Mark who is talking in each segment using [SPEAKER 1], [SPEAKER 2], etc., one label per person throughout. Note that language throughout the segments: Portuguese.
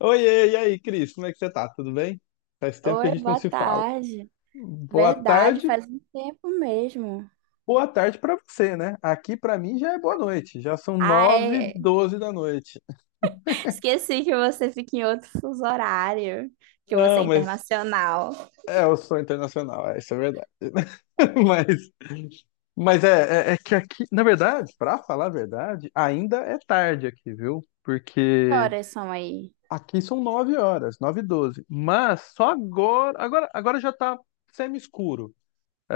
[SPEAKER 1] Oiê, e aí, Cris, como é que você tá? Tudo bem? Faz tempo que a
[SPEAKER 2] Oi,
[SPEAKER 1] gente não
[SPEAKER 2] boa
[SPEAKER 1] se fala.
[SPEAKER 2] tarde.
[SPEAKER 1] Boa
[SPEAKER 2] Verdade,
[SPEAKER 1] tarde,
[SPEAKER 2] faz um tempo mesmo.
[SPEAKER 1] boa tarde pra você, né? Aqui pra mim já é boa noite, já são nove
[SPEAKER 2] Ai,
[SPEAKER 1] doze da noite.
[SPEAKER 2] esqueci que você fica em outro fuso horário, que você é
[SPEAKER 1] Não, mas
[SPEAKER 2] internacional.
[SPEAKER 1] eu sou internacional, é, isso é verdade. Mas, mas é que aqui, na verdade, pra falar a verdade, ainda é tarde aqui, viu?
[SPEAKER 2] Que
[SPEAKER 1] Porque
[SPEAKER 2] horas são aí?
[SPEAKER 1] aqui são 9 horas, 9 e 12, mas só agora já tá semi-escuro.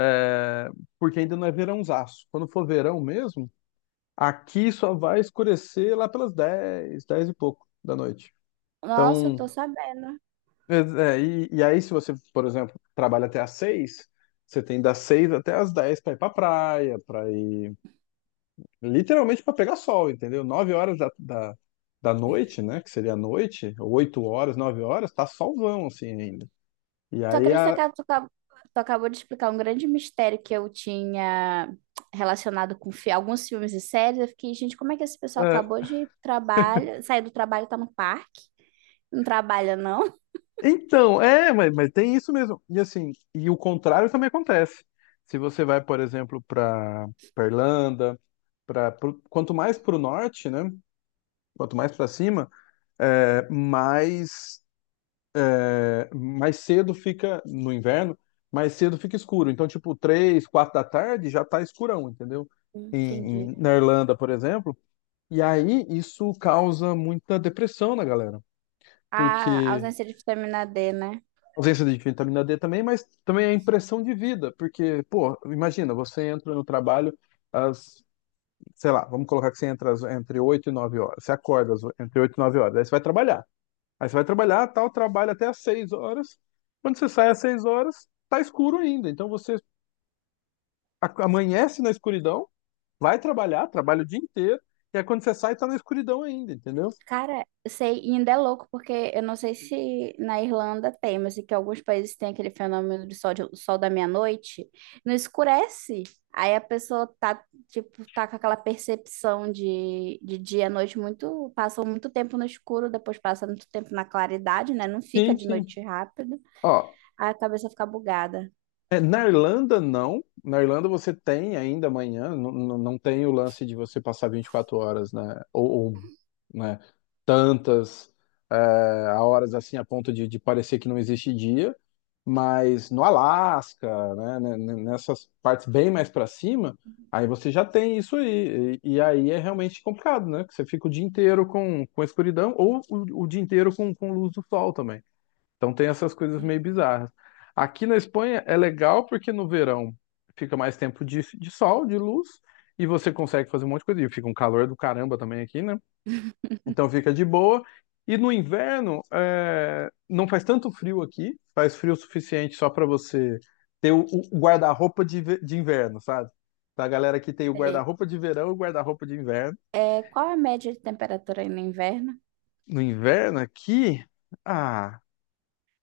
[SPEAKER 1] É, porque ainda não é verãozaço. Quando for verão mesmo, aqui só vai escurecer lá pelas 10, 10 e pouco da noite.
[SPEAKER 2] Nossa, eu tô
[SPEAKER 1] Então,
[SPEAKER 2] sabendo.
[SPEAKER 1] e aí se você, por exemplo, trabalha até às 6, você tem das 6 até às 10 para ir para praia, para ir literalmente para pegar sol, entendeu? 9 horas da noite, né, que seria a noite, 8 horas, 9 horas, tá solzão assim ainda. E
[SPEAKER 2] Tu
[SPEAKER 1] aí
[SPEAKER 2] acredita
[SPEAKER 1] a,
[SPEAKER 2] que tu acabou de explicar um grande mistério que eu tinha relacionado com alguns filmes e séries? Eu fiquei, gente, como é que esse pessoal acabou de trabalho, sair do trabalho e tá no parque? Não trabalha, não?
[SPEAKER 1] Então, mas tem isso mesmo. E assim, e o contrário também acontece. Se você vai, por exemplo, para Irlanda, para quanto mais para o norte, né? Quanto mais para cima, é, mais é, mais cedo fica no inverno, mais cedo fica escuro. Então, tipo, três, quatro da tarde já tá escurão, entendeu?
[SPEAKER 2] Entendi.
[SPEAKER 1] Na Irlanda, por exemplo. E aí isso causa muita depressão na galera,
[SPEAKER 2] A
[SPEAKER 1] porque
[SPEAKER 2] ausência de vitamina D, né?
[SPEAKER 1] ausência de vitamina D também, mas também é a impressão de vida, porque, pô, imagina, você entra no trabalho às, sei lá, vamos colocar que você entra entre 8 e 9 horas, você acorda entre 8 e 9 horas, aí você vai trabalhar. Aí você vai trabalhar, tal, trabalha até às 6 horas. Quando você sai às 6 horas, tá escuro ainda. Então você amanhece na escuridão, vai trabalhar, trabalha o dia inteiro, e aí quando você sai, tá na escuridão ainda, entendeu?
[SPEAKER 2] Cara, eu sei, e ainda é louco, porque eu não sei se na Irlanda tem, mas é que alguns países têm aquele fenômeno do sol, sol da meia-noite, não escurece. Aí a pessoa tá, tipo, tá com aquela percepção de dia à noite muito, passa muito tempo no escuro, depois passa muito tempo na claridade, né? Não fica
[SPEAKER 1] Sim,
[SPEAKER 2] de
[SPEAKER 1] sim.
[SPEAKER 2] noite rápido,
[SPEAKER 1] Ó,
[SPEAKER 2] aí a cabeça fica bugada.
[SPEAKER 1] é, na Irlanda, não. Na Irlanda você tem ainda amanhã, não tem o lance de você passar 24 horas, né? Ou, né, tantas é, a horas assim a ponto de parecer que não existe dia. Mas no Alasca, né, nessas partes bem mais para cima, aí você já tem isso aí. E aí é realmente complicado, né? Que você fica o dia inteiro com escuridão ou o dia inteiro com luz do sol também. Então tem essas coisas meio bizarras. Aqui na Espanha é legal porque no verão fica mais tempo de sol, de luz, e você consegue fazer um monte de coisa. E fica um calor do caramba também aqui, né? Então fica de boa. E no inverno, não faz tanto frio aqui, faz frio o suficiente só para você ter o guarda-roupa de inverno, sabe? Da galera que tem o
[SPEAKER 2] Sei.
[SPEAKER 1] guarda-roupa de verão e o guarda-roupa de inverno.
[SPEAKER 2] É, qual é a média de temperatura aí no inverno?
[SPEAKER 1] No inverno aqui, ah,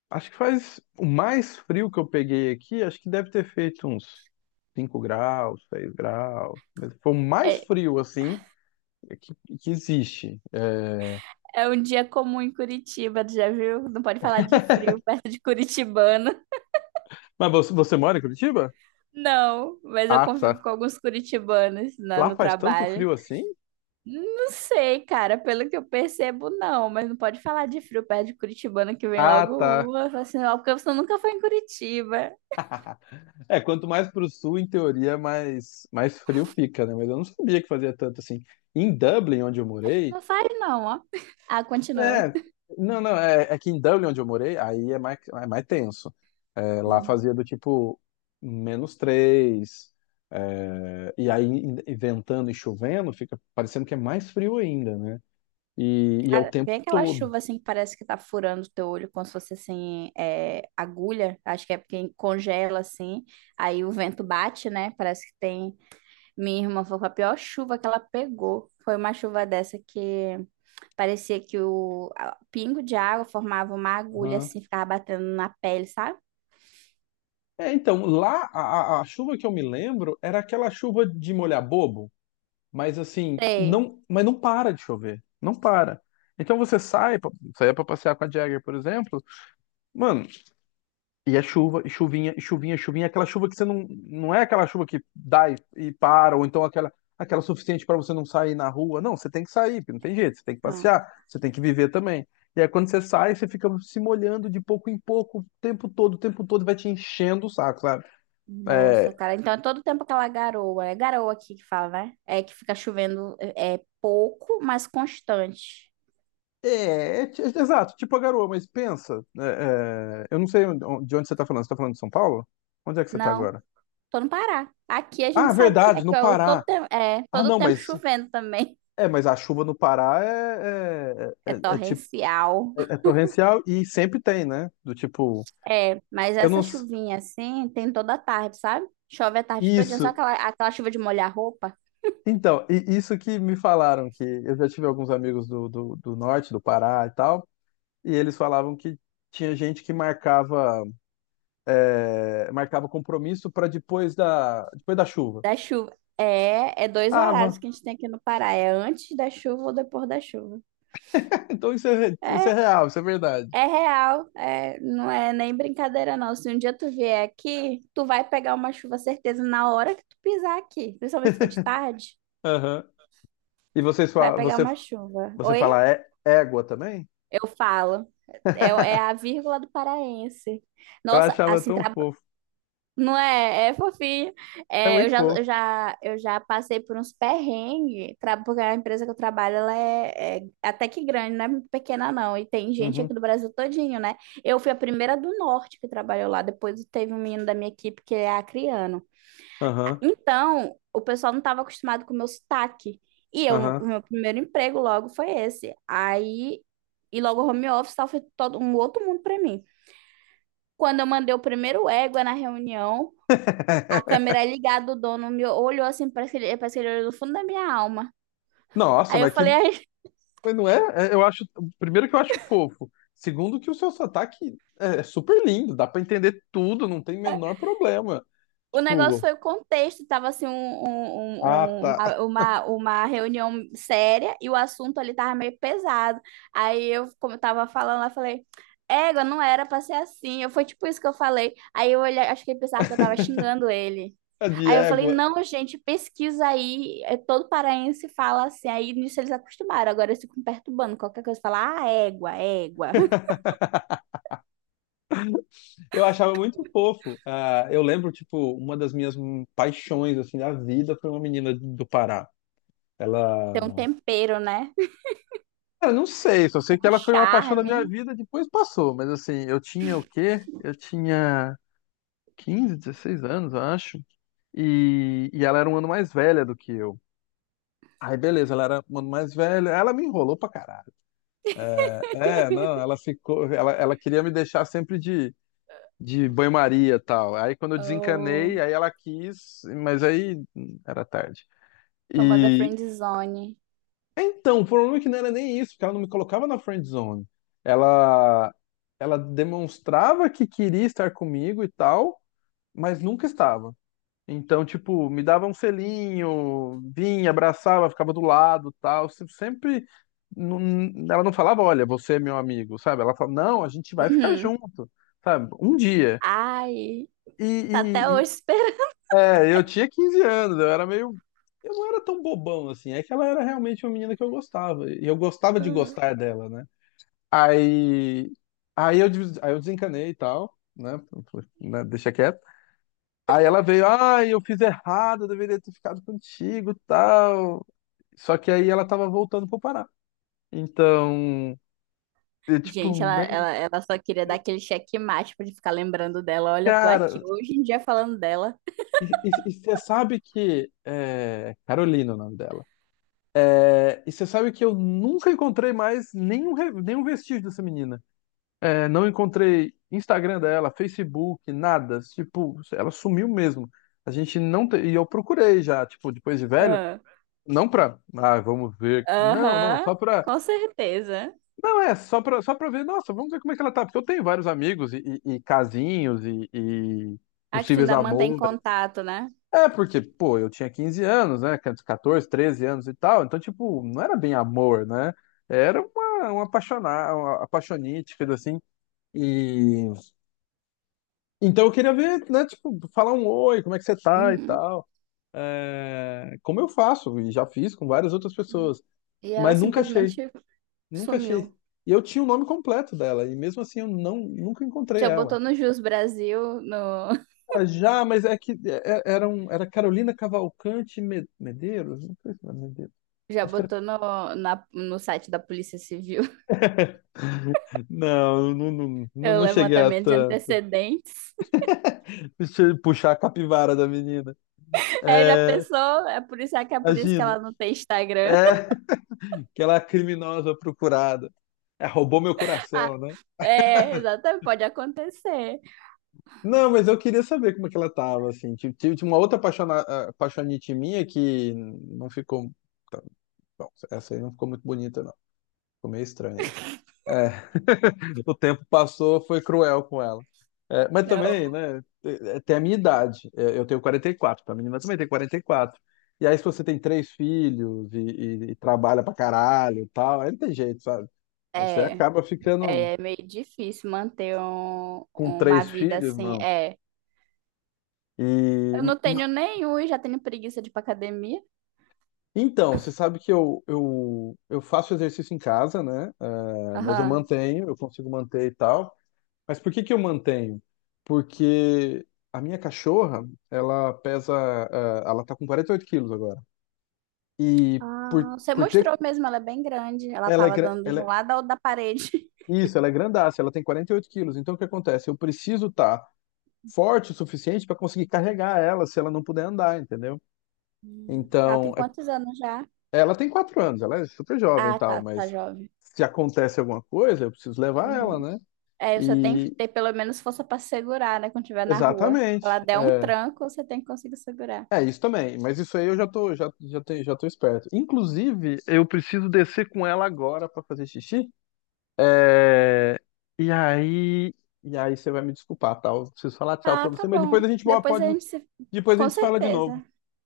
[SPEAKER 1] acho que faz o mais frio que eu peguei aqui, acho que deve ter feito uns 5 graus, 6 graus. Mas foi o mais
[SPEAKER 2] É,
[SPEAKER 1] frio, assim, que, que existe. É,
[SPEAKER 2] é um dia comum em Curitiba, tu já viu? Não pode falar de frio perto de Curitibano.
[SPEAKER 1] mas você, você mora em Curitiba?
[SPEAKER 2] Não, mas eu
[SPEAKER 1] Ah,
[SPEAKER 2] convivo
[SPEAKER 1] tá.
[SPEAKER 2] com alguns curitibanos
[SPEAKER 1] Lá
[SPEAKER 2] no
[SPEAKER 1] faz tanto
[SPEAKER 2] trabalho.
[SPEAKER 1] frio assim?
[SPEAKER 2] Não sei, cara, pelo que eu percebo, não, mas não pode falar de frio perto de curitibano que vem
[SPEAKER 1] Ah,
[SPEAKER 2] logo
[SPEAKER 1] tá.
[SPEAKER 2] uma, fala assim, ó, porque você nunca foi em Curitiba.
[SPEAKER 1] É, quanto mais pro sul, em teoria, mais, mais frio fica, né? Mas eu não sabia que fazia tanto assim. Em Dublin, onde eu
[SPEAKER 2] Acho que
[SPEAKER 1] morei,
[SPEAKER 2] não faz, não, ó. Ah, continua.
[SPEAKER 1] É, não, não, é, é que em Dublin, onde eu morei, aí é mais tenso. É, lá
[SPEAKER 2] Hum.
[SPEAKER 1] fazia do tipo menos três, e ventando e chovendo, fica parecendo que é mais frio ainda, né? É o
[SPEAKER 2] Cara,
[SPEAKER 1] tempo
[SPEAKER 2] vem aquela
[SPEAKER 1] todo.
[SPEAKER 2] chuva assim que parece que tá furando o teu olho, como se fosse assim, é, agulha. Acho que é porque congela assim, aí o vento bate, né? Parece que tem. Minha irmã foi com a pior chuva que ela pegou. Foi uma chuva dessa que. Parecia que o o pingo de água formava uma agulha
[SPEAKER 1] Aham.
[SPEAKER 2] assim, ficava batendo na pele, sabe?
[SPEAKER 1] A chuva que eu me lembro era aquela chuva de molhar bobo, mas assim,
[SPEAKER 2] Sei.
[SPEAKER 1] não, mas não para de chover, não para. Então você sai, pra- saia pra passear com a Jagger, por exemplo, mano, e é chuva, e chuvinha, aquela chuva que você não é aquela chuva que dá e para, ou então aquela, aquela suficiente para você não sair na rua. Não, você tem que sair, porque não tem jeito, você tem que
[SPEAKER 2] Ah,
[SPEAKER 1] passear, você tem que viver também. E aí quando você sai, você fica se molhando de pouco em pouco, o tempo todo, vai te enchendo o saco, sabe?
[SPEAKER 2] nossa,
[SPEAKER 1] É,
[SPEAKER 2] cara. Então é todo tempo aquela garoa. É garoa aqui que fala, né? É que fica chovendo é, é pouco, mas constante.
[SPEAKER 1] é exato, tipo a garoa, mas pensa, eu não sei de onde você tá falando de São Paulo? Onde é que você tá
[SPEAKER 2] Não,
[SPEAKER 1] agora?
[SPEAKER 2] tô no Pará. Aqui a
[SPEAKER 1] Ah,
[SPEAKER 2] gente sabe que é,
[SPEAKER 1] verdade, no
[SPEAKER 2] que eu todo
[SPEAKER 1] Pará.
[SPEAKER 2] tempo, é
[SPEAKER 1] Ah,
[SPEAKER 2] todo
[SPEAKER 1] não,
[SPEAKER 2] tempo
[SPEAKER 1] mas
[SPEAKER 2] chovendo também.
[SPEAKER 1] é, mas a chuva no Pará é, é,
[SPEAKER 2] É
[SPEAKER 1] é, é é tipo,
[SPEAKER 2] torrencial.
[SPEAKER 1] é torrencial e sempre tem, né? Do tipo,
[SPEAKER 2] É, mas
[SPEAKER 1] eu não.
[SPEAKER 2] essa
[SPEAKER 1] s-
[SPEAKER 2] chuvinha assim tem toda tarde, sabe? Chove a tarde todinha, só
[SPEAKER 1] isso.
[SPEAKER 2] aquela, aquela chuva de molhar roupa.
[SPEAKER 1] Então, e isso que me falaram, que eu já tive alguns amigos do norte, do Pará e tal, e eles falavam que tinha gente que marcava compromisso para depois depois da chuva.
[SPEAKER 2] Da chuva. É, é dois
[SPEAKER 1] Ah,
[SPEAKER 2] horários
[SPEAKER 1] van.
[SPEAKER 2] que a gente tem aqui no Pará. É antes da chuva ou depois da chuva.
[SPEAKER 1] Então isso é, isso é
[SPEAKER 2] É,
[SPEAKER 1] real, isso é verdade.
[SPEAKER 2] é real. É, não é nem brincadeira, não. Se um dia tu vier aqui, tu vai pegar uma chuva, certeza, na hora que tu pisar aqui. Principalmente se for de tarde,
[SPEAKER 1] Aham. E vocês,
[SPEAKER 2] vai
[SPEAKER 1] fa-
[SPEAKER 2] pegar
[SPEAKER 1] você,
[SPEAKER 2] uma chuva.
[SPEAKER 1] você
[SPEAKER 2] Oi?
[SPEAKER 1] fala égua também?
[SPEAKER 2] Eu falo. É, é a vírgula do paraense.
[SPEAKER 1] Eu
[SPEAKER 2] Nossa,
[SPEAKER 1] achava
[SPEAKER 2] assim,
[SPEAKER 1] tão
[SPEAKER 2] tra
[SPEAKER 1] fofo.
[SPEAKER 2] Não é? É fofinho.
[SPEAKER 1] É
[SPEAKER 2] É, eu
[SPEAKER 1] muito
[SPEAKER 2] já, eu
[SPEAKER 1] fofo.
[SPEAKER 2] já, eu já passei por uns perrengues, porque a empresa que eu trabalho, ela é, é até que grande, não é muito pequena não. E tem gente
[SPEAKER 1] Uhum.
[SPEAKER 2] aqui do Brasil todinho, né? Eu fui a primeira do Norte que trabalhou lá. Depois teve um menino da minha equipe que é acriano.
[SPEAKER 1] Aham,
[SPEAKER 2] Então, o pessoal não estava acostumado com o meu sotaque. E eu, o
[SPEAKER 1] aham.
[SPEAKER 2] meu primeiro emprego logo foi esse. Aí, e logo home office, tal, foi todo um outro mundo para mim. Quando eu mandei o primeiro égua na reunião, a câmera ligada, o dono me olhou assim, parece que ele olhou do fundo da minha alma.
[SPEAKER 1] Nossa,
[SPEAKER 2] Aí eu
[SPEAKER 1] mas que.
[SPEAKER 2] falei, "Ai,
[SPEAKER 1] Mas não é? É, eu acho. Primeiro que eu acho fofo. Segundo que o seu sotaque é super lindo, dá pra entender tudo, não tem menor problema.
[SPEAKER 2] o negócio
[SPEAKER 1] Tipo,
[SPEAKER 2] foi o contexto, tava assim um,
[SPEAKER 1] ah,
[SPEAKER 2] um- um- uma,
[SPEAKER 1] tá.
[SPEAKER 2] uma, uma reunião séria e o assunto ali tava meio pesado. Aí eu, como eu tava falando, eu falei, égua, não era pra ser assim. Eu, foi tipo isso que eu falei. Aí eu olhei, acho que ele pensava que eu tava xingando ele.
[SPEAKER 1] De
[SPEAKER 2] Aí eu falei,
[SPEAKER 1] égua.
[SPEAKER 2] não, gente, pesquisa aí, é, todo paraense fala assim. Aí nisso eles acostumaram, agora eles ficam perturbando, qualquer coisa, fala, ah, égua, égua.
[SPEAKER 1] Eu achava muito fofo. Ah, eu lembro, tipo, uma das minhas paixões, assim, da vida foi uma menina do Pará.
[SPEAKER 2] Tem um
[SPEAKER 1] Ela.
[SPEAKER 2] tempero, né?
[SPEAKER 1] Cara, não sei, só sei que
[SPEAKER 2] Um
[SPEAKER 1] ela foi uma paixão da minha
[SPEAKER 2] charme.
[SPEAKER 1] vida, depois passou, mas assim, eu tinha o quê? Eu tinha 15, 16 anos, eu acho. E ela era um ano mais velha do que eu. Aí, beleza, ela era um ano mais velha. Ela me enrolou pra caralho. É, não, ela ficou. Ela queria me deixar sempre de banho-maria e tal. Aí, quando eu desencanei,
[SPEAKER 2] Oh,
[SPEAKER 1] aí ela quis, mas aí era tarde.
[SPEAKER 2] famosa
[SPEAKER 1] E.
[SPEAKER 2] friendzone.
[SPEAKER 1] Então, o problema é que não era nem isso, porque ela não me colocava na friend zone. Ela, ela demonstrava que queria estar comigo e tal, mas nunca estava. Então, tipo, me dava um selinho, vinha, abraçava, ficava do lado, tal. Sempre ela não falava, olha, você é meu amigo, sabe? Ela falava, não, a gente vai ficar
[SPEAKER 2] Uhum.
[SPEAKER 1] junto, sabe? Um dia.
[SPEAKER 2] Ai,
[SPEAKER 1] E,
[SPEAKER 2] tá até
[SPEAKER 1] e- e-
[SPEAKER 2] hoje esperando.
[SPEAKER 1] eu tinha 15 anos, eu era meio, eu não era tão bobão assim. É que ela era realmente uma menina que eu gostava, e eu gostava de
[SPEAKER 2] Uhum.
[SPEAKER 1] gostar dela, né? Aí, aí eu, des- aí eu desencanei e tal, né? Falei, né, deixa quieto. Aí ela veio, ai, eu fiz errado, eu deveria ter ficado contigo, tal. Só que aí ela tava voltando pro Pará. Então, eu, tipo,
[SPEAKER 2] Gente, ela,
[SPEAKER 1] nem,
[SPEAKER 2] ela, ela só queria dar aquele checkmate pra gente ficar lembrando dela. Olha, tô aqui
[SPEAKER 1] cara,
[SPEAKER 2] hoje em dia falando dela.
[SPEAKER 1] e você sabe que Carolina, é o nome dela. É, e você sabe que eu nunca encontrei mais nenhum vestígio dessa menina. É, não encontrei Instagram dela, Facebook, nada. Tipo, ela sumiu mesmo. A gente não te... E eu procurei já, tipo, depois de velho,
[SPEAKER 2] Aham.
[SPEAKER 1] não pra, ah, vamos ver. Não,
[SPEAKER 2] Aham,
[SPEAKER 1] só pra
[SPEAKER 2] com certeza.
[SPEAKER 1] não, só pra ver, nossa, vamos ver como é que ela tá, porque eu tenho vários amigos e casinhos e
[SPEAKER 2] A que tu
[SPEAKER 1] possíveis
[SPEAKER 2] ainda mantém
[SPEAKER 1] amores.
[SPEAKER 2] contato, né?
[SPEAKER 1] É, porque, pô, eu tinha 15 anos, né, 14, 13 anos e tal, então, tipo, não era bem amor, né? Era uma apaixonar, uma apaixonite, coisa assim. E então eu queria ver, né, tipo, falar um oi, como é que você tá e
[SPEAKER 2] Uhum.
[SPEAKER 1] tal. É, como eu faço, e já fiz com várias outras pessoas,
[SPEAKER 2] E ela
[SPEAKER 1] mas nunca achei.
[SPEAKER 2] simplesmente
[SPEAKER 1] Nunca
[SPEAKER 2] sumiu.
[SPEAKER 1] achei. E eu tinha o nome completo dela, e mesmo assim eu nunca encontrei
[SPEAKER 2] Já
[SPEAKER 1] ela.
[SPEAKER 2] botou no Jus Brasil, no,
[SPEAKER 1] Ela já, mas é era, era Carolina Cavalcante Medeiros? Não sei se era Medeiros.
[SPEAKER 2] já
[SPEAKER 1] Acho que era.
[SPEAKER 2] botou no, no site da Polícia Civil
[SPEAKER 1] Não,
[SPEAKER 2] o
[SPEAKER 1] não cheguei a
[SPEAKER 2] levantamento de
[SPEAKER 1] tanto.
[SPEAKER 2] antecedentes.
[SPEAKER 1] Deixa eu puxar a capivara da menina.
[SPEAKER 2] É, já
[SPEAKER 1] É,
[SPEAKER 2] pensou? É por isso é que é
[SPEAKER 1] a
[SPEAKER 2] por isso que
[SPEAKER 1] Gina.
[SPEAKER 2] ela não tem Instagram.
[SPEAKER 1] É, aquela criminosa procurada. É, roubou meu
[SPEAKER 2] Ah,
[SPEAKER 1] coração, né?
[SPEAKER 2] é, exatamente, pode acontecer.
[SPEAKER 1] Não, mas eu queria saber como é que ela tava, assim. Tive uma outra apaixona, apaixonite minha que não ficou. Bom, essa aí não ficou muito bonita, não. Ficou meio estranha. É, o tempo passou, foi cruel com ela. É, mas
[SPEAKER 2] Não,
[SPEAKER 1] também, né, tem a minha idade. É, eu tenho quarenta e quatro, a menina também tem 44. E quatro. E aí, se você tem três filhos e trabalha pra caralho e tal, aí não tem jeito, sabe? Aí você
[SPEAKER 2] é,
[SPEAKER 1] acaba ficando
[SPEAKER 2] é é meio difícil manter
[SPEAKER 1] com
[SPEAKER 2] uma
[SPEAKER 1] três
[SPEAKER 2] vida
[SPEAKER 1] filhos,
[SPEAKER 2] assim.
[SPEAKER 1] mano.
[SPEAKER 2] É,
[SPEAKER 1] E
[SPEAKER 2] eu não
[SPEAKER 1] ma-
[SPEAKER 2] tenho nenhum e já tenho preguiça de ir pra academia.
[SPEAKER 1] então, você sabe que eu faço exercício em casa, né? É, mas eu
[SPEAKER 2] Aham.
[SPEAKER 1] mantenho, eu consigo manter e tal. Mas por que que eu mantenho? Porque a minha cachorra, ela pesa, ela tá com 48 quilos agora. E
[SPEAKER 2] Ah, você
[SPEAKER 1] por
[SPEAKER 2] mostrou
[SPEAKER 1] ter,
[SPEAKER 2] mesmo, ela é bem grande. Ela
[SPEAKER 1] ela é,
[SPEAKER 2] tava
[SPEAKER 1] gra-
[SPEAKER 2] dando de
[SPEAKER 1] ela
[SPEAKER 2] um
[SPEAKER 1] é-
[SPEAKER 2] lado ao da parede.
[SPEAKER 1] isso, ela é grandaça, ela tem 48 quilos. Então o que acontece? Eu preciso estar forte o suficiente para conseguir carregar ela se ela não puder andar, entendeu?
[SPEAKER 2] Hum. Ela
[SPEAKER 1] Então,
[SPEAKER 2] tem
[SPEAKER 1] é-
[SPEAKER 2] quantos anos já?
[SPEAKER 1] ela tem 4 anos, ela é super jovem e
[SPEAKER 2] Ah,
[SPEAKER 1] tal,
[SPEAKER 2] tá, tá
[SPEAKER 1] mas
[SPEAKER 2] jovem.
[SPEAKER 1] se acontece alguma coisa, eu preciso levar ela,
[SPEAKER 2] Uhum.
[SPEAKER 1] né?
[SPEAKER 2] É, você tem que
[SPEAKER 1] E
[SPEAKER 2] ter pelo menos força para segurar, né? Quando estiver na rua. Se ela
[SPEAKER 1] exatamente.
[SPEAKER 2] der um
[SPEAKER 1] É.
[SPEAKER 2] tranco, você tem que conseguir segurar.
[SPEAKER 1] É, isso também, mas isso aí eu já tô, já tô esperto. Inclusive, eu preciso descer com ela agora pra fazer xixi. É, E aí, e aí você vai me desculpar, tá? Eu preciso falar tchau
[SPEAKER 2] Ah,
[SPEAKER 1] pra
[SPEAKER 2] tá
[SPEAKER 1] você, mas
[SPEAKER 2] bom. Depois a gente se...
[SPEAKER 1] depois a
[SPEAKER 2] Com
[SPEAKER 1] gente se fala de novo.
[SPEAKER 2] certeza.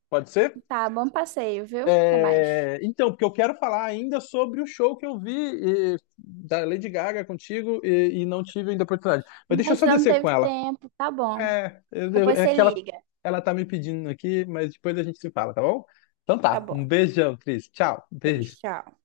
[SPEAKER 1] Pode ser?
[SPEAKER 2] Tá, bom passeio, viu? Até mais.
[SPEAKER 1] É, então, porque eu quero falar ainda sobre o show que eu vi da Lady Gaga contigo e não tive ainda oportunidade. Mas
[SPEAKER 2] A
[SPEAKER 1] deixa eu
[SPEAKER 2] gente
[SPEAKER 1] só
[SPEAKER 2] não
[SPEAKER 1] descer com
[SPEAKER 2] teve
[SPEAKER 1] ela.
[SPEAKER 2] tempo, tá bom. Depois
[SPEAKER 1] É
[SPEAKER 2] você
[SPEAKER 1] que ela,
[SPEAKER 2] liga.
[SPEAKER 1] ela tá me pedindo aqui, mas depois a gente se fala, tá bom? Então
[SPEAKER 2] Tá
[SPEAKER 1] tá, um
[SPEAKER 2] bom.
[SPEAKER 1] beijão, Cris. Tchau,
[SPEAKER 2] Beijo,
[SPEAKER 1] beijo.
[SPEAKER 2] tchau.